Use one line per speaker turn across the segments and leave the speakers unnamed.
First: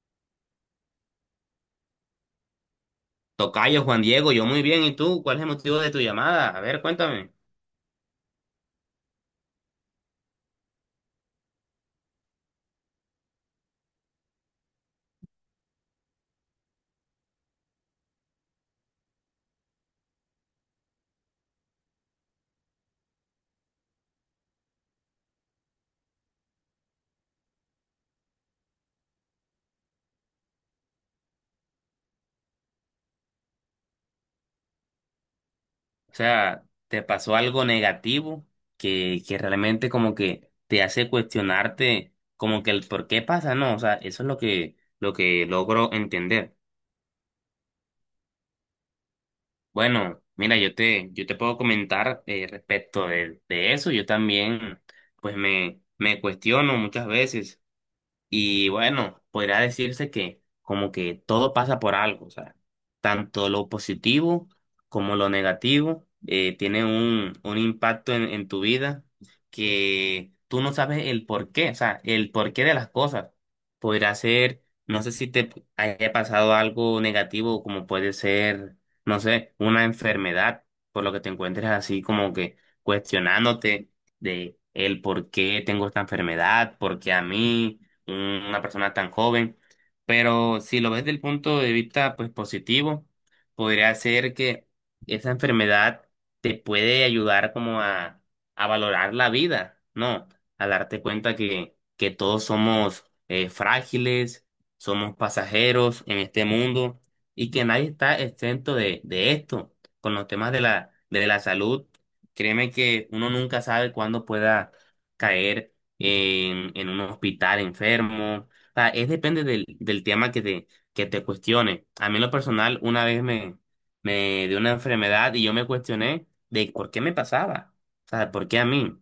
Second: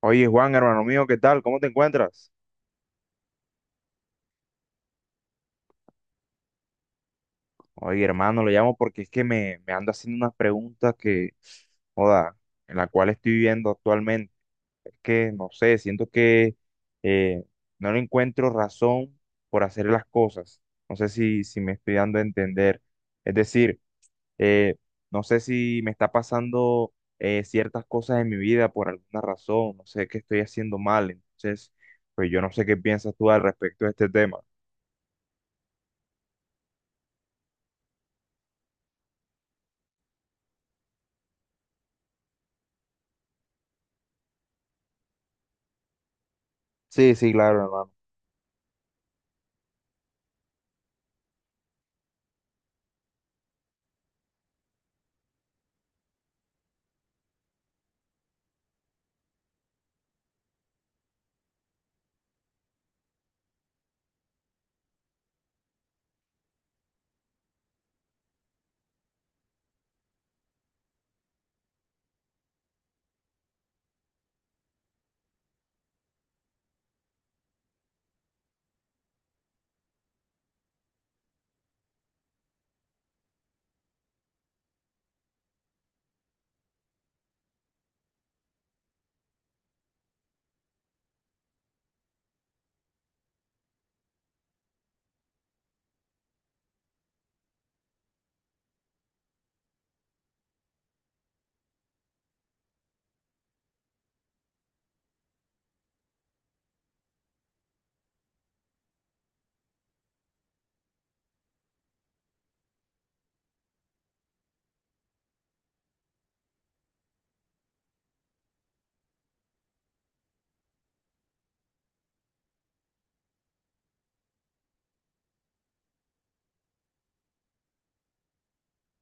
Oye, Juan, hermano mío, ¿qué tal? ¿Cómo te encuentras?
Tocayo Juan Diego, yo muy bien. ¿Y tú? ¿Cuál es el motivo de tu llamada? A ver, cuéntame.
Oye, hermano, lo llamo porque es que me ando haciendo unas preguntas que, joda, en la cual estoy viviendo actualmente. Es que, no sé, siento que eh, no le encuentro razón por hacer las cosas. No sé si me estoy dando a entender. Es decir, eh, no sé si me está pasando ciertas cosas en mi vida por alguna razón. No sé qué estoy haciendo mal. Entonces, pues yo no sé qué piensas tú al respecto de este tema.
O sea, ¿te pasó algo negativo que realmente como que te hace cuestionarte como que el por qué pasa? No, o sea, eso es lo que logro entender.
Sí, sí, claro, hermano.
Bueno, mira, yo te puedo comentar respecto de eso. Yo también, pues me cuestiono muchas veces. Y bueno, podría decirse que como que todo pasa por algo. O sea, tanto lo positivo como lo negativo tiene un impacto en tu vida, que tú no sabes el por qué, o sea, el porqué de las cosas. Podría ser, no sé si te haya pasado algo negativo, como puede ser, no sé, una enfermedad, por lo que te encuentres así como que cuestionándote de el por qué tengo esta enfermedad, por qué a mí, una persona tan joven. Pero si lo ves del punto de vista pues positivo, podría ser que esa enfermedad te puede ayudar como a valorar la vida, ¿no? A darte cuenta que todos somos frágiles, somos pasajeros en este mundo y que nadie está exento de esto. Con los temas de la salud, créeme que uno nunca sabe cuándo pueda caer en un hospital enfermo. O sea, es depende del tema que te cuestione. A mí en lo personal, una vez me, me dio una enfermedad y yo me cuestioné de por qué me pasaba. O sea, ¿por qué a mí?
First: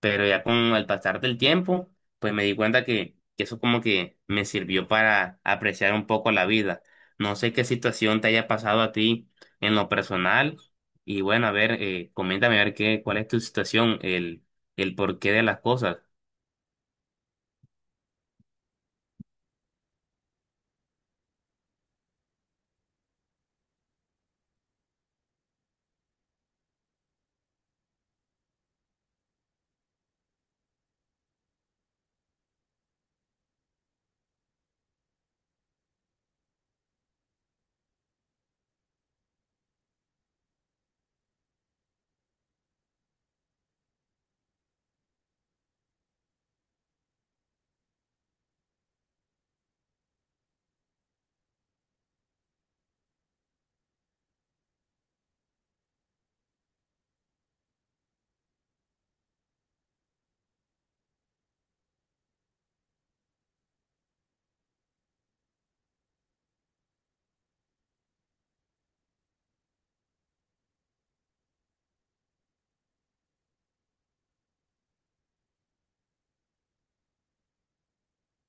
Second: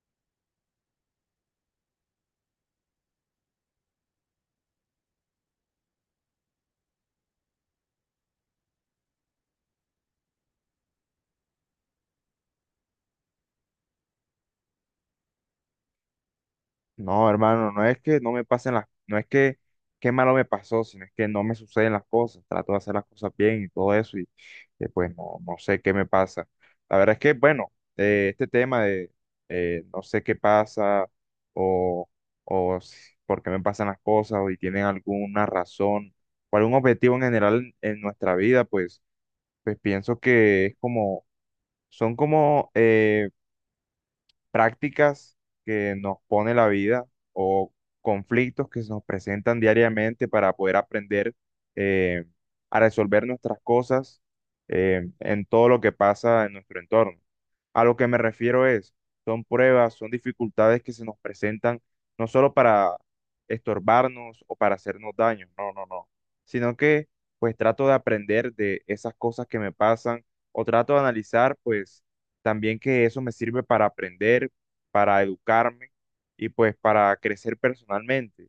Pero ya con el pasar del tiempo, pues me di cuenta que eso como que me sirvió para apreciar un poco la vida. No sé qué situación te haya pasado a ti en lo personal. Y bueno, a ver, coméntame a ver qué, cuál es tu situación, el porqué de las cosas.
No, hermano, no es que no me pasen las, no es que qué malo me pasó, sino es que no me suceden las cosas, trato de hacer las cosas bien y todo eso y pues no, no sé qué me pasa. La verdad es que, bueno, este tema de no sé qué pasa o, por qué me pasan las cosas o si tienen alguna razón o algún objetivo en general en nuestra vida, pues pienso que es como, son como... prácticas que nos pone la vida o conflictos que se nos presentan diariamente para poder aprender eh, a resolver nuestras cosas en todo lo que pasa en nuestro entorno. A lo que me refiero es, son pruebas, son dificultades que se nos presentan no solo para estorbarnos o para hacernos daño, no, no, no, sino que pues trato de aprender de esas cosas que me pasan o trato de analizar pues también que eso me sirve para aprender, para educarme y pues para crecer personalmente.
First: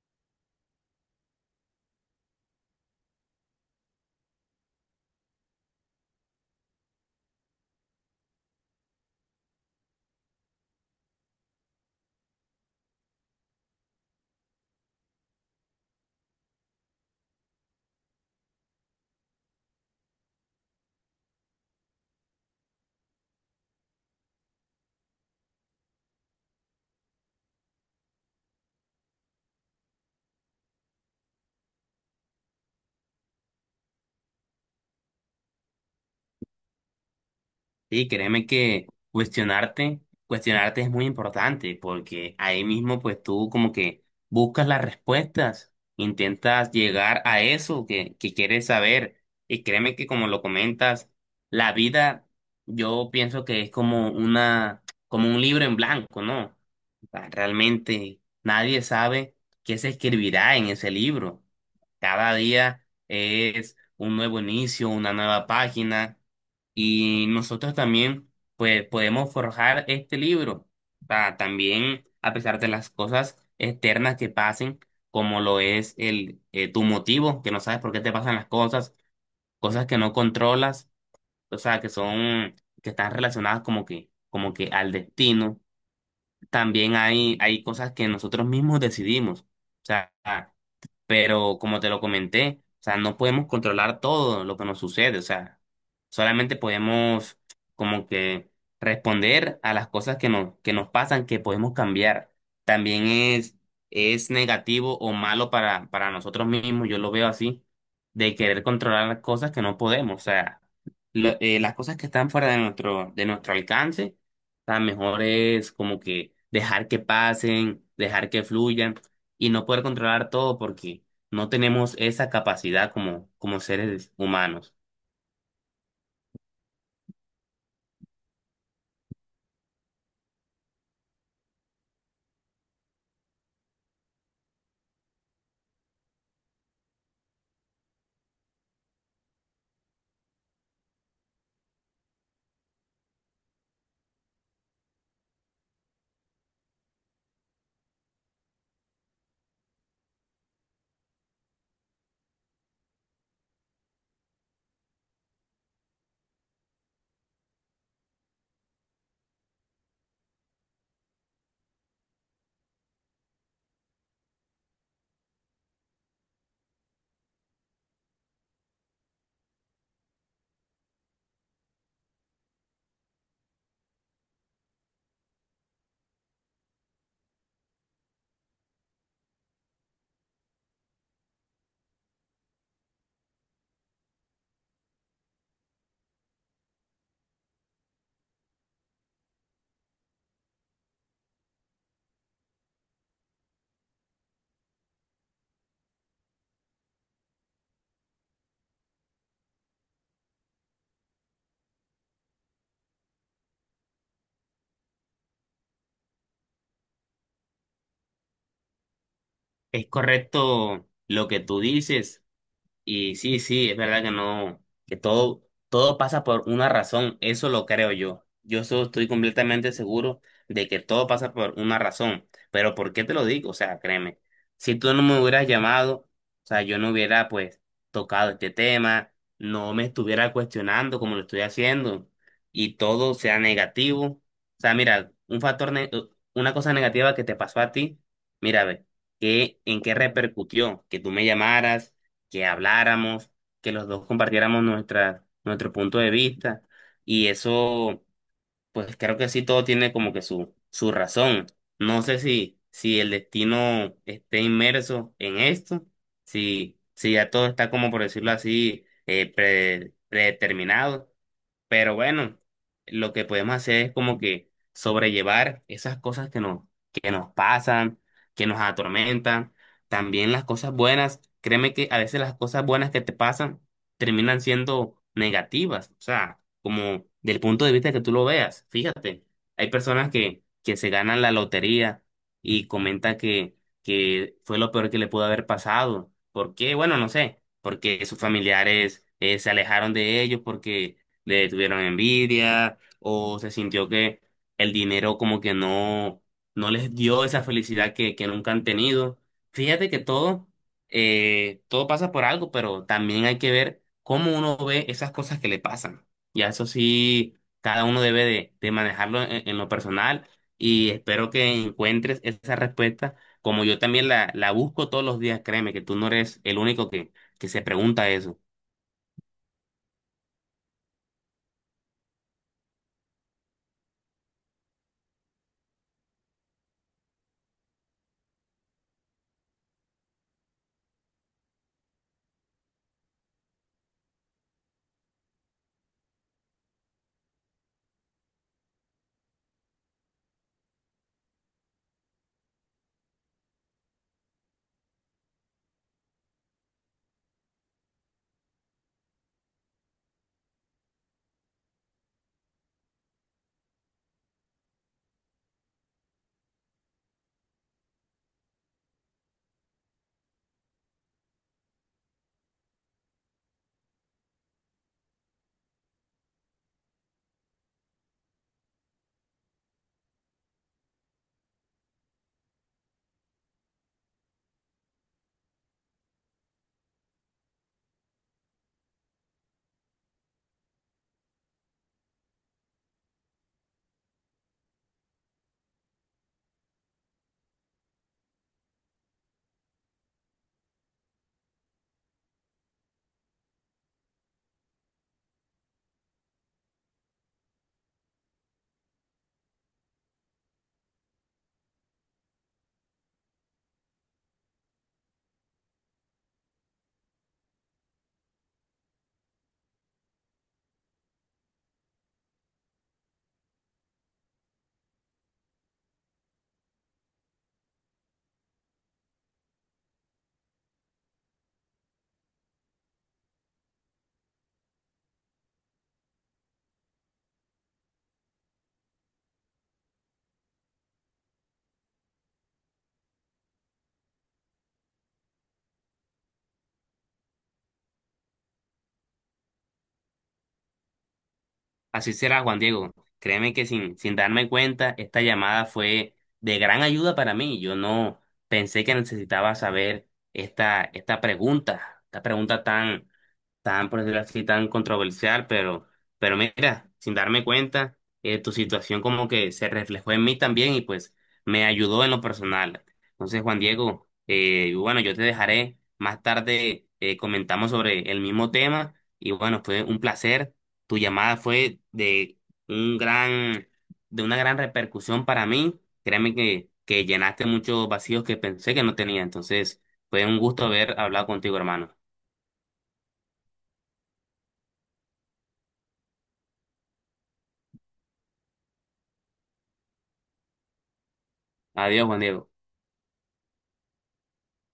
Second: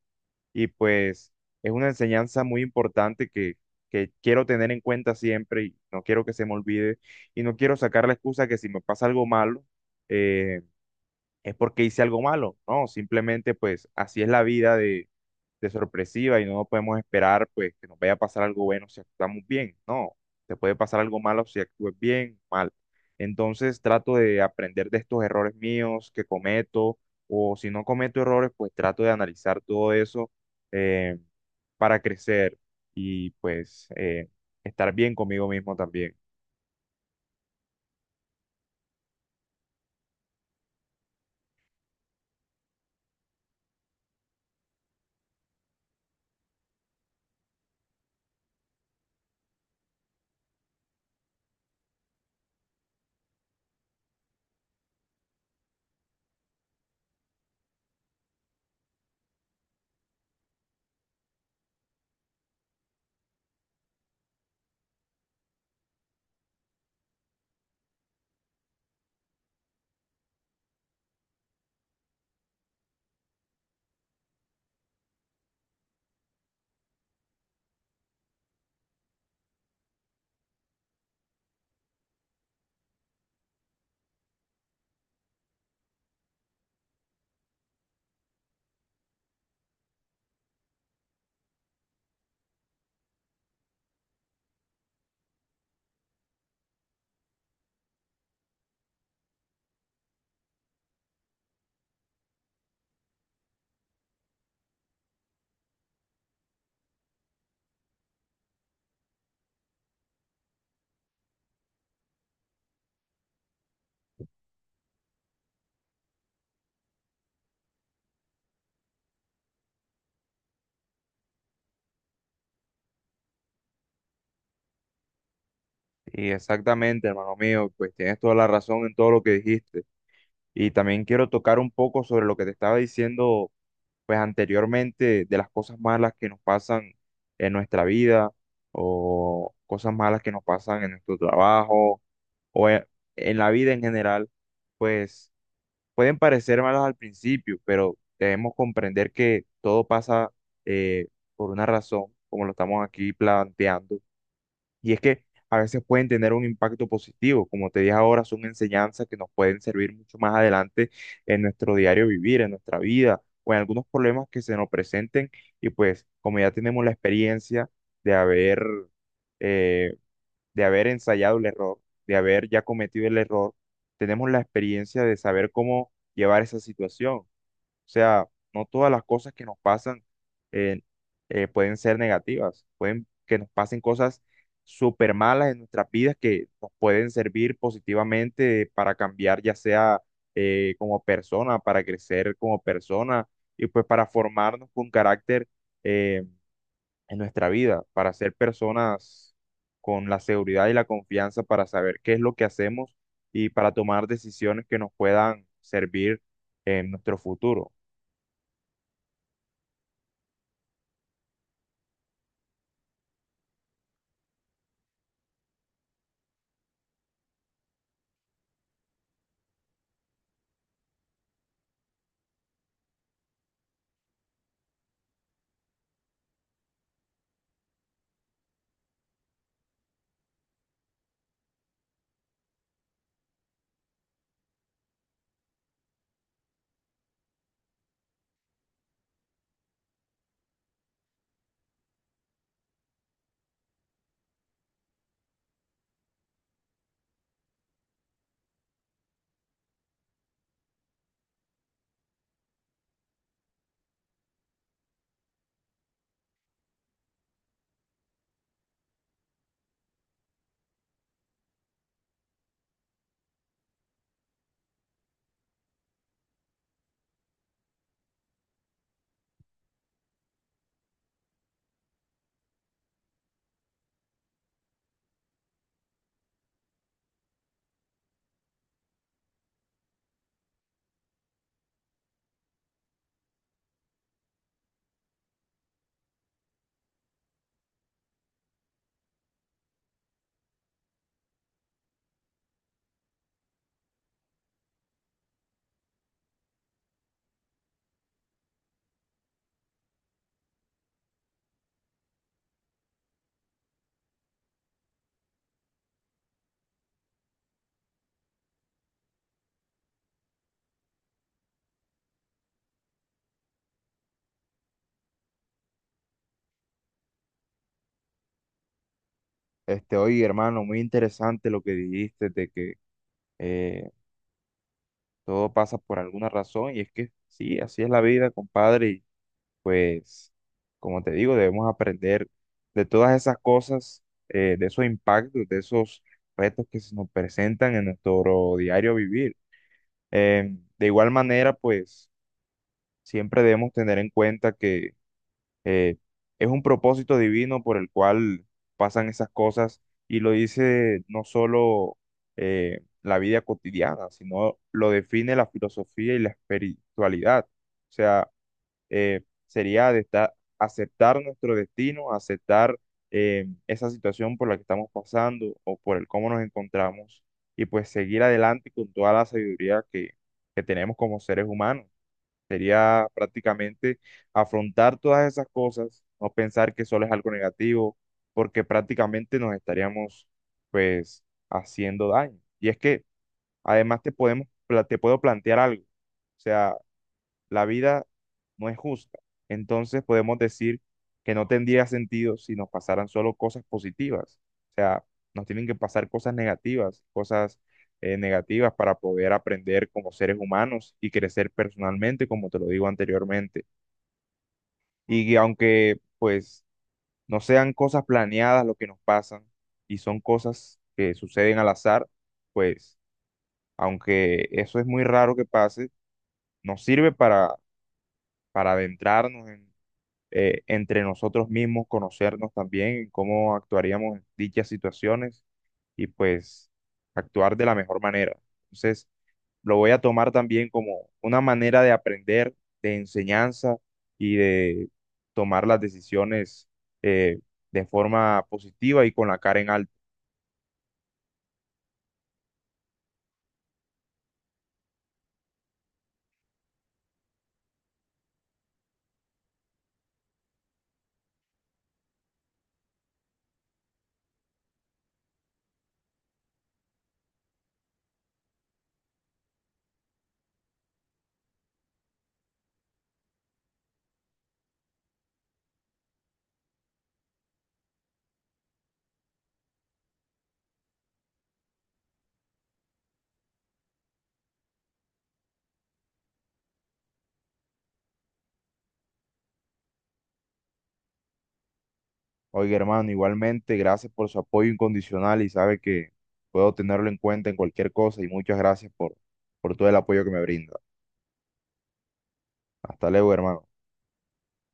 Y pues es una enseñanza muy importante que quiero tener en cuenta siempre y no quiero que se me olvide y no quiero sacar la excusa que si me pasa algo malo, eh, es porque hice algo malo, no, simplemente pues así es la vida de sorpresiva y no podemos esperar pues que nos vaya a pasar algo bueno si actuamos bien, no, te puede pasar algo malo si actúes bien, mal. Entonces trato de aprender de estos errores míos que cometo o si no cometo errores pues trato de analizar todo eso eh, para crecer y pues estar bien conmigo mismo también.
Sí, créeme que cuestionarte, cuestionarte es muy importante, porque ahí mismo pues tú como que buscas las respuestas, intentas llegar a eso que quieres saber. Y créeme que, como lo comentas, la vida yo pienso que es como una, como un libro en blanco, ¿no? Ah, realmente nadie sabe qué se escribirá en ese libro. Cada día es un nuevo inicio, una nueva página, y nosotros también pues podemos forjar este libro. Ah, también, a pesar de las cosas externas que pasen, como lo es el tu motivo, que no sabes por qué te pasan las cosas, cosas que no controlas, o sea, que son que están relacionadas como que al destino, también hay cosas que nosotros mismos decidimos. O sea, pero como te lo comenté, o sea, no podemos controlar todo lo que nos sucede. O sea, solamente podemos como que responder a las cosas que nos pasan, que podemos cambiar. También es negativo o malo para nosotros mismos, yo lo veo así, de querer controlar las cosas que no podemos. O sea, las cosas que están fuera de nuestro alcance. O sea, mejor es como que dejar que pasen, dejar que fluyan, y no poder controlar todo, porque no tenemos esa capacidad como, como seres humanos.
Y exactamente, hermano mío, pues tienes toda la razón en todo lo que dijiste. Y también quiero tocar un poco sobre lo que te estaba diciendo, pues anteriormente, de las cosas malas que nos pasan en nuestra vida o cosas malas que nos pasan en nuestro trabajo o e- en la vida en general, pues pueden parecer malas al principio, pero debemos comprender que todo pasa eh, por una razón, como lo estamos aquí planteando y es que a veces pueden tener un impacto positivo, como te dije ahora, son enseñanzas que nos pueden servir mucho más adelante en nuestro diario vivir, en nuestra vida o en algunos problemas que se nos presenten. Y pues como ya tenemos la experiencia de eh, de haber ensayado el error, de haber ya cometido el error, tenemos la experiencia de saber cómo llevar esa situación. O sea, no todas las cosas que nos pasan eh, pueden ser negativas, pueden que nos pasen cosas súper malas en nuestras vidas que nos pueden servir positivamente para cambiar, ya sea como persona, para crecer como persona y pues para formarnos con carácter eh, en nuestra vida, para ser personas con la seguridad y la confianza para saber qué es lo que hacemos y para tomar decisiones que nos puedan servir en nuestro futuro.
Es correcto lo que tú dices. Y sí, sí, es verdad que no, que todo, todo pasa por una razón, eso lo creo yo. Estoy completamente seguro de que todo pasa por una razón. Pero ¿por qué te lo digo? O sea, créeme, si tú no me hubieras llamado, o sea, yo no hubiera pues tocado este tema, no me estuviera cuestionando como lo estoy haciendo y todo sea negativo. O sea, mira, una cosa negativa que te pasó a ti, mira, ve, ¿qué, en qué repercutió? Que tú me llamaras, que habláramos, que los dos compartiéramos nuestra, nuestro punto de vista. Y eso, pues creo que sí, todo tiene como que su razón. No sé si, si el destino esté inmerso en esto, si, si ya todo está, como por decirlo así, predeterminado. Pero bueno, lo que podemos hacer es como que sobrellevar esas cosas que nos pasan, que nos atormentan, también las cosas buenas. Créeme que a veces las cosas buenas que te pasan terminan siendo negativas, o sea, como del punto de vista que tú lo veas. Fíjate, hay personas que se ganan la lotería y comentan que fue lo peor que le pudo haber pasado. ¿Por qué? Bueno, no sé, porque sus familiares se alejaron de ellos, porque le tuvieron envidia, o se sintió que el dinero como que no, no les dio esa felicidad que nunca han tenido. Fíjate que todo, todo pasa por algo, pero también hay que ver cómo uno ve esas cosas que le pasan. Y a eso sí, cada uno debe de manejarlo en lo personal, y espero que encuentres esa respuesta. Como yo también la busco todos los días, créeme que tú no eres el único que se pregunta eso.
Este, oye, hermano, muy interesante lo que dijiste de que eh, todo pasa por alguna razón y es que sí, así es la vida, compadre, y pues, como te digo, debemos aprender de todas esas cosas, de esos impactos, de esos retos que se nos presentan en nuestro diario vivir. De igual manera, pues, siempre debemos tener en cuenta que eh, es un propósito divino por el cual pasan esas cosas y lo dice no solo la vida cotidiana, sino lo define la filosofía y la espiritualidad. O sea, eh, sería de esta- aceptar nuestro destino, aceptar esa situación por la que estamos pasando o por el cómo nos encontramos y pues seguir adelante con toda la sabiduría que tenemos como seres humanos. Sería prácticamente afrontar todas esas cosas, no pensar que solo es algo negativo, porque prácticamente nos estaríamos pues haciendo daño. Y es que además te te puedo plantear algo. O sea, la vida no es justa. Entonces podemos decir que no tendría sentido si nos pasaran solo cosas positivas. O sea, nos tienen que pasar cosas negativas para poder aprender como seres humanos y crecer personalmente, como te lo digo anteriormente. Y que aunque pues no sean cosas planeadas lo que nos pasan y son cosas que suceden al azar, pues aunque eso es muy raro que pase, nos sirve para adentrarnos en entre nosotros mismos, conocernos también, cómo actuaríamos en dichas situaciones y pues actuar de la mejor manera. Entonces, lo voy a tomar también como una manera de aprender, de enseñanza y de tomar las decisiones eh, de forma positiva y con la cara en alto.
Así será, Juan Diego. Créeme que sin darme cuenta, esta llamada fue de gran ayuda para mí. Yo no pensé que necesitaba saber esta, esta pregunta tan, tan, por decirlo así, tan controversial. Pero mira, sin darme cuenta, tu situación como que se reflejó en mí también y pues me ayudó en lo personal. Entonces, Juan Diego, bueno, yo te dejaré más tarde, comentamos sobre el mismo tema, y bueno, fue un placer. Tu llamada fue de un gran, de una gran repercusión para mí. Créeme que llenaste muchos vacíos que pensé que no tenía. Entonces, fue un gusto haber hablado contigo, hermano.
Oiga, hermano, igualmente, gracias por su apoyo incondicional y sabe que puedo tenerlo en cuenta en cualquier cosa y muchas gracias por todo el apoyo que me brinda.
Adiós, Juan Diego.
Hasta luego, hermano.